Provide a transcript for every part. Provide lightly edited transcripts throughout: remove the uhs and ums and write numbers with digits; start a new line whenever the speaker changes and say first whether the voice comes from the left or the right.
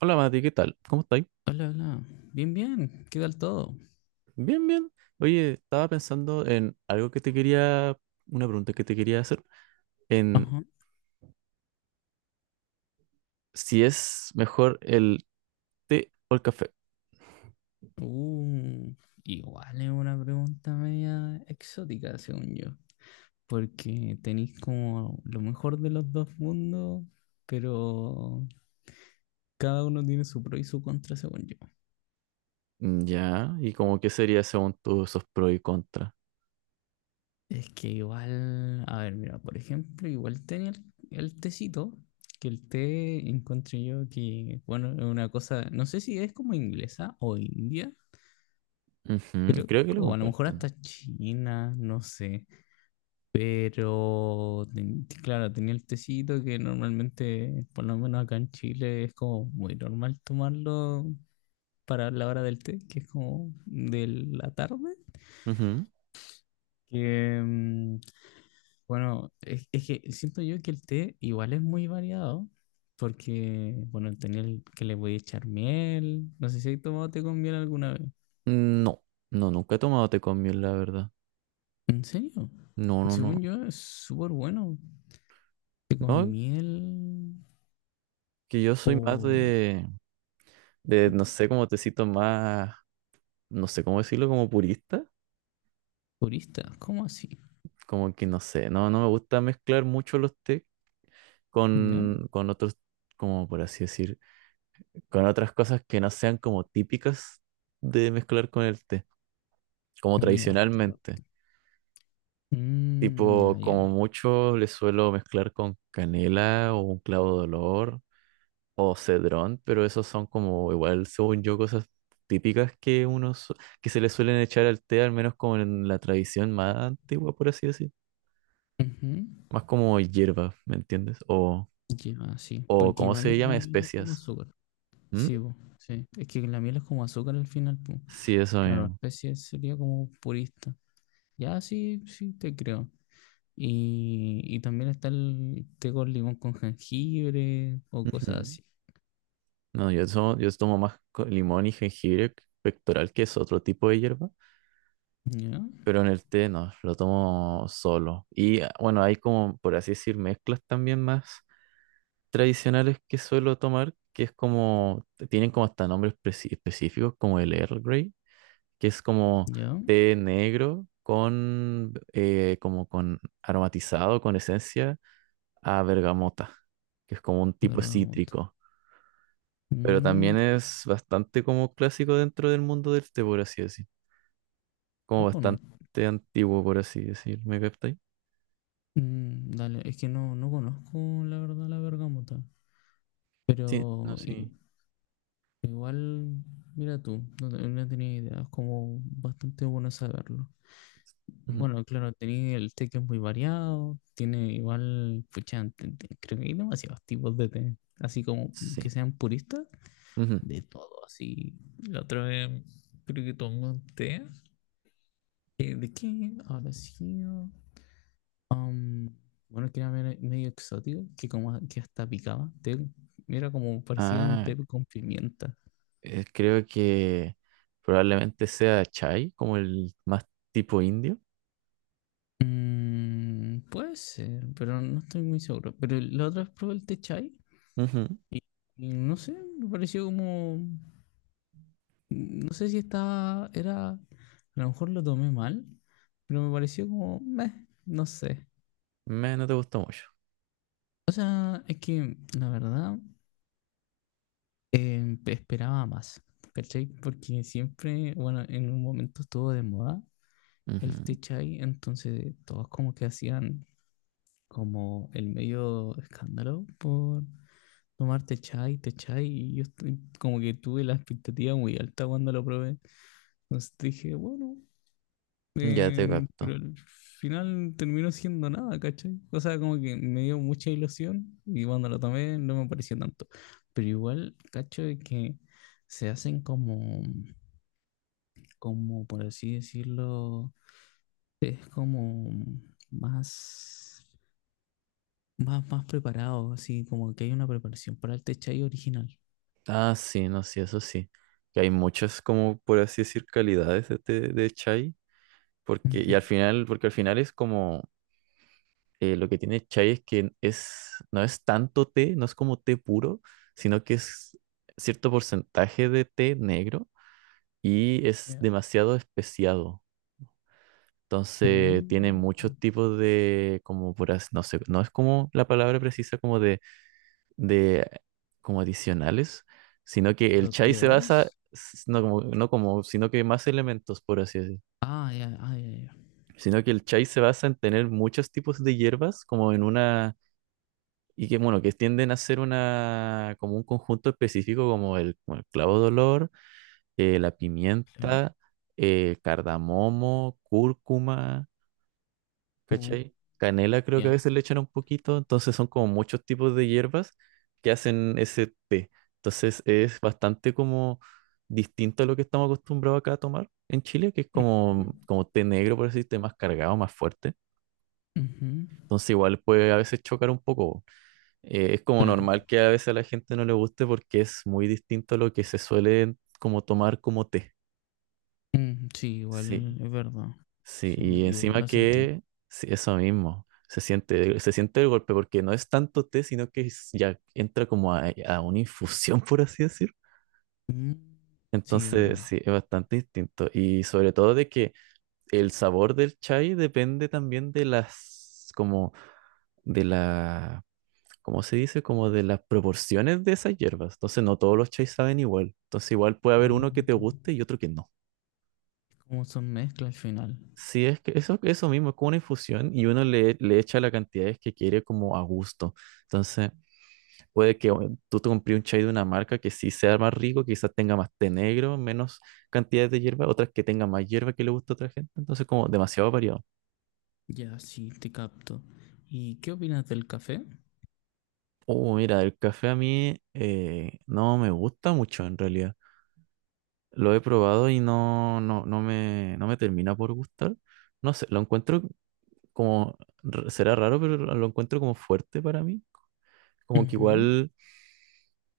right: Hola Mati, ¿qué tal? ¿Cómo estáis?
left: Hola, hola. Bien, bien. ¿Qué tal todo?
right: Bien, bien. Oye, estaba pensando en algo que te quería, una pregunta que te quería hacer, en
left: Ajá.
right: si es mejor el té o el café.
left: Uh, Igual es una pregunta media exótica, según yo. Porque tenéis como lo mejor de los dos mundos, pero cada uno tiene su pro y su contra, según yo.
right: Ya, ¿y como qué sería según tú esos pros y contras?
left: Es que igual, a ver, mira, por ejemplo, igual tenía el tecito, que el té encontré yo que, bueno, es una cosa, no sé si es como inglesa o india,
right: Ujú.
left: creo,
right: Creo que lo
left: o a lo mejor
right: comparten.
left: hasta china, no sé. Pero, claro, tenía el tecito que normalmente, por lo menos acá en Chile, es como muy normal tomarlo para la hora del té, que es como de la tarde.
right: Ujú.
left: Que, bueno, es que siento yo que el té igual es muy variado, porque, bueno, tenía el que le voy a echar miel. No sé si he tomado té con miel alguna vez.
right: No, no, nunca he tomado té con miel, la verdad.
left: ¿En serio?
right: No, no, no.
left: Según yo, es súper bueno. Té con
right: No,
left: miel
right: que yo
left: o...
right: soy más de,
left: ¿Mm?
right: no sé, como tecito más, no sé cómo decirlo, como purista.
left: Turista, ¿cómo así?
right: Como que no sé, no, no me gusta mezclar mucho los tés.
left: ¿Ya?
right: Con otros, como por así decir, con otras cosas que no sean como típicas de mezclar con el té, como
left: Ya, te
right: tradicionalmente.
left: capto. Mm, ya,
right: Tipo, como
left: ya.
right: mucho le suelo mezclar con canela o un clavo de olor o cedrón, pero esos son como igual, según yo, cosas típicas que que se le suelen echar al té, al menos como en la tradición más antigua, por así decir.
left: Ujú.
right: Más como hierba, ¿me entiendes? O,
left: Ya, sí.
right: o
left: Porque
right: ¿cómo
left: igual
right: se
left: la
right: llama?
left: miel es como
right: Especias.
left: azúcar.
right: ¿Mm?
left: Sí, po, sí. Es que la miel es como azúcar al final, po.
right: Sí, eso
left: Claro,
right: mismo.
left: especie sería como purista. Ya, sí, sí, te creo. Y también está el té con limón con jengibre o
right: Ujú.
left: cosas así.
right: No, yo tomo más limón y jengibre pectoral, que es otro tipo de hierba,
left: Ya,
right: pero en el té no, lo tomo solo. Y bueno, hay como, por así decir, mezclas también más tradicionales que suelo tomar, que es como, tienen como hasta nombres específicos, como el Earl Grey, que es como
left: ya.
right: té negro con, como con aromatizado, con esencia a bergamota, que es como un tipo
left: Bergamota.
right: cítrico. Pero
left: Mm,
right: también es bastante como clásico dentro del mundo del té, por así decir. Como
left: no
right: bastante
left: conozco.
right: antiguo, por así decir. ¿Me captáis?
left: Mm, dale, es que no, no conozco la verdad la bergamota.
right: Sí, no,
left: Pero
right: sí.
left: i- Igual, mira tú, no, no tenía idea, es como bastante bueno saberlo.
right: Ujú.
left: Bueno, claro, tenía el té que es muy variado, tiene igual, pucha, creo que hay demasiados tipos de té, así como que
right: Sí.
left: sean puristas,
right: Ujú.
left: de todo, así. La otra vez creo que tomé un té. ¿De qué? Ahora sí. Um, bueno, que era medio exótico, que como que hasta picaba. Té, era como parecía un
right: Ah,
left: té con pimienta.
right: creo que probablemente sea chai, como el más tipo indio.
left: Mm, puede ser, pero no estoy muy seguro. Pero la otra vez probé el té chai
right: Ujú.
left: y no sé, me pareció como mm, no sé si estaba. Era. A lo mejor lo tomé mal, pero me pareció como meh, no sé.
right: No te gustó mucho.
left: O sea, es que la verdad esperaba más, ¿cachai? Porque siempre, bueno, en un momento estuvo de moda el té
right: Ujú.
left: chai, entonces todos como que hacían como el medio escándalo por tomarte chai, te chai, y como que tuve la expectativa muy alta cuando lo probé. Entonces dije, bueno,
right: Ya te
left: pero
right: capto.
left: al final terminó siendo nada, ¿cachai? O sea, como que me dio mucha ilusión y cuando lo tomé no me pareció tanto. Pero igual, cacho, de que se hacen como, como por así decirlo, es como más, más preparado, así como que hay una preparación para el té chai original.
right: Ah, sí, no, sí, eso sí. Que hay muchas, como por así decir, calidades de chai. Porque, y
left: Ujú.
right: al final, porque al final es como, lo que tiene chai es que es, no es tanto té, no es como té puro, sino que es cierto porcentaje de té negro y es
left: Ya.
right: demasiado especiado. Entonces tiene
left: Mm.
right: muchos tipos de, como por así, no sé, no es como la palabra precisa como de como adicionales, sino que el chai se basa,
left: Propiedades.
right: no como, sino que más elementos, por así decir.
left: Ah, ya, ah, ya, ya.
right: Sino que el chai se basa en tener muchos tipos de hierbas, como en una. Y que, bueno, que tienden a ser como un conjunto específico como el clavo de olor, la
left: Claro.
right: pimienta, cardamomo, cúrcuma,
left: Oh,
right: ¿cachai? Canela creo que a
left: ya.
right: veces le echan un poquito, entonces son como muchos tipos de hierbas que hacen ese té. Entonces es bastante como distinto a lo que estamos acostumbrados acá a tomar en Chile, que es
left: Ujú,
right: como, té negro, por así decirte, más cargado, más fuerte.
left: ujú.
right: Entonces igual puede a veces chocar un poco. Es como
left: Claro.
right: normal que a veces a la gente no le guste porque es muy distinto a lo que se suele como tomar como té.
left: Mm, sí, igual
right: Sí,
left: es verdad.
right: sí,
left: Sí,
right: y
left: igual
right: encima
left: lo sentí.
right: que sí, eso mismo, se siente el golpe porque no es tanto té, sino que ya entra como a una infusión, por así decir.
left: Mm, sí,
right: Entonces,
left: verdad.
right: sí, es bastante distinto. Y sobre todo de que el sabor del chai depende también de las, como, de la, ¿cómo se dice? Como de las proporciones de esas hierbas. Entonces no todos los chais saben igual. Entonces igual puede haber
left: Ah,
right: uno que te guste y otro que no.
left: como son mezcla al final.
right: Sí, es que eso mismo, es como una infusión y uno le echa las cantidades que quiere como a gusto. Entonces puede que bueno, tú te compres un chai de una marca que sí sea más rico, quizás tenga más té negro, menos cantidad de hierba, otras que tengan más hierba que le gusta a otra gente. Entonces como demasiado variado.
left: Ya, sí, te capto. ¿Y qué opinas del café?
right: Oh, mira, el café a mí no me gusta mucho en realidad. Lo he probado y no me termina por gustar. No sé, lo encuentro como, será raro, pero lo encuentro como fuerte para mí. Como que
left: Ujú.
right: igual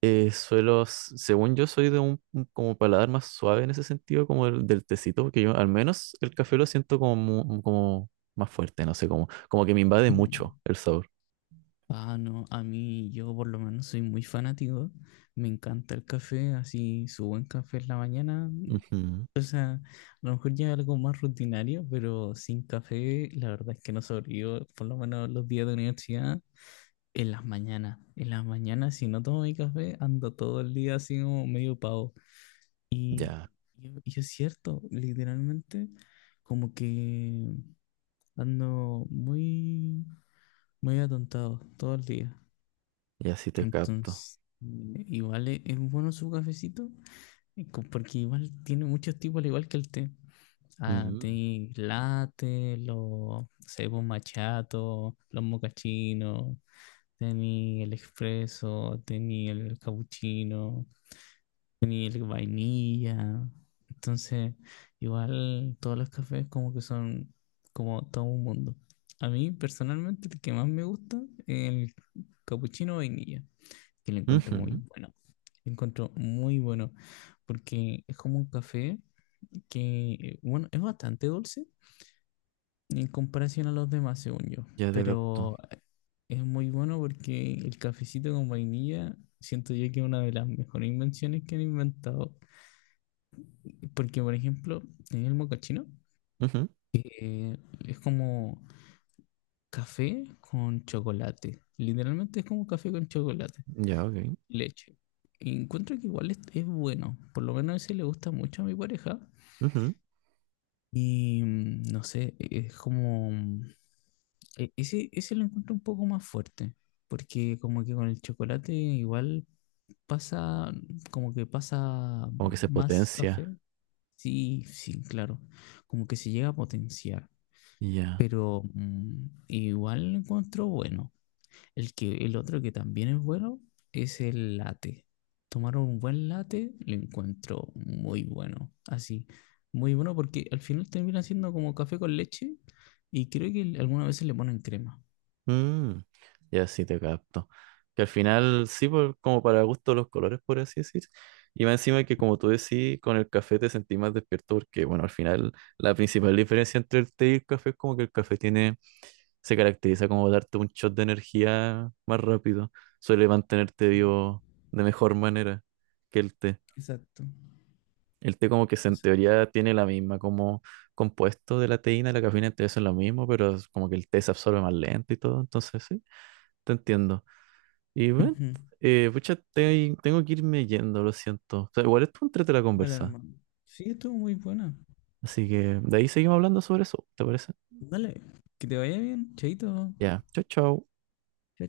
right: según yo soy de un como paladar más suave en ese sentido, como el del tecito, porque yo al menos el café lo siento como, como más fuerte, no sé, como que me invade
left: mm.
right: mucho el sabor.
left: Ah, no, a mí yo por lo menos soy muy fanático. Me encanta el café, así su buen café en la mañana.
right: Ujú.
left: O sea, a lo mejor ya algo más rutinario, pero sin café, la verdad es que no sobrevivo, por lo menos los días de universidad, en las mañanas. En las mañanas, si no tomo mi café, ando todo el día así como medio pavo. Y,
right: Ya,
left: y es cierto, literalmente, como que ando muy, muy atontado todo el día.
right: ya sí te capto.
left: Entonces, igual es bueno su cafecito, porque igual tiene muchos tipos, al igual que el té. Ah,
right: Mm,
left: tenéis latte, los cebos machatos, los mocachinos, tení el expreso, tení el capuchino, tení el vainilla. Entonces, igual todos los cafés como que son como todo un mundo. A mí personalmente el que más me gusta es el capuchino vainilla, que lo encuentro muy
right: ujú.
left: bueno. Lo encuentro muy bueno porque es como un café que, bueno, es bastante dulce en comparación a los demás, según yo.
right: Ya te capto.
left: Pero es muy bueno porque el cafecito con vainilla, siento yo que es una de las mejores invenciones que han inventado. Porque, por ejemplo, en el mocachino
right: Ujú.
left: eh, es como café con chocolate. Literalmente es como café con chocolate,
right: Ya, ok.
left: leche. Y encuentro que igual es bueno. Por lo menos ese le gusta mucho a mi pareja.
right: Ujú.
left: Y no sé, es como... Ese, ese lo encuentro un poco más fuerte, porque como que con el chocolate igual pasa, como que pasa
right: Como que se
left: más
right: potencia.
left: café. Sí, sí, claro, como que se llega a potenciar,
right: Ya.
left: pero igual lo encuentro bueno. El que, el otro que también es bueno es el latte. Tomar un buen latte lo encuentro muy bueno. Así, muy bueno porque al final termina siendo como café con leche y creo que algunas veces le ponen crema.
right: Mm, ya sí te capto. Que al final, sí, como para gusto los colores, por así decir. Y más encima que, como tú decís, con el café te sentís más despierto porque, bueno, al final la principal diferencia entre el té y el café es como que el café tiene, se caracteriza como darte un shot de energía más rápido. Suele mantenerte
left: Sí,
right: vivo de mejor manera que el té.
left: exacto.
right: El té como que en
left: Exacto.
right: teoría tiene la misma como compuesto de la teína, la cafeína, entonces es lo mismo, pero es como que el té se absorbe más lento y todo, entonces sí, te entiendo. Y bueno,
left: Ujú.
right: pucha, tengo que irme yendo, lo siento. O sea, igual estuvo entrete la
left: Dale,
right: conversa.
left: hermano. Sí, estuvo muy buena.
right: Así que de ahí seguimos hablando sobre eso, ¿te parece?
left: Dale, que te vaya bien, chaito.
right: Ya, chao, chao.
left: Chao,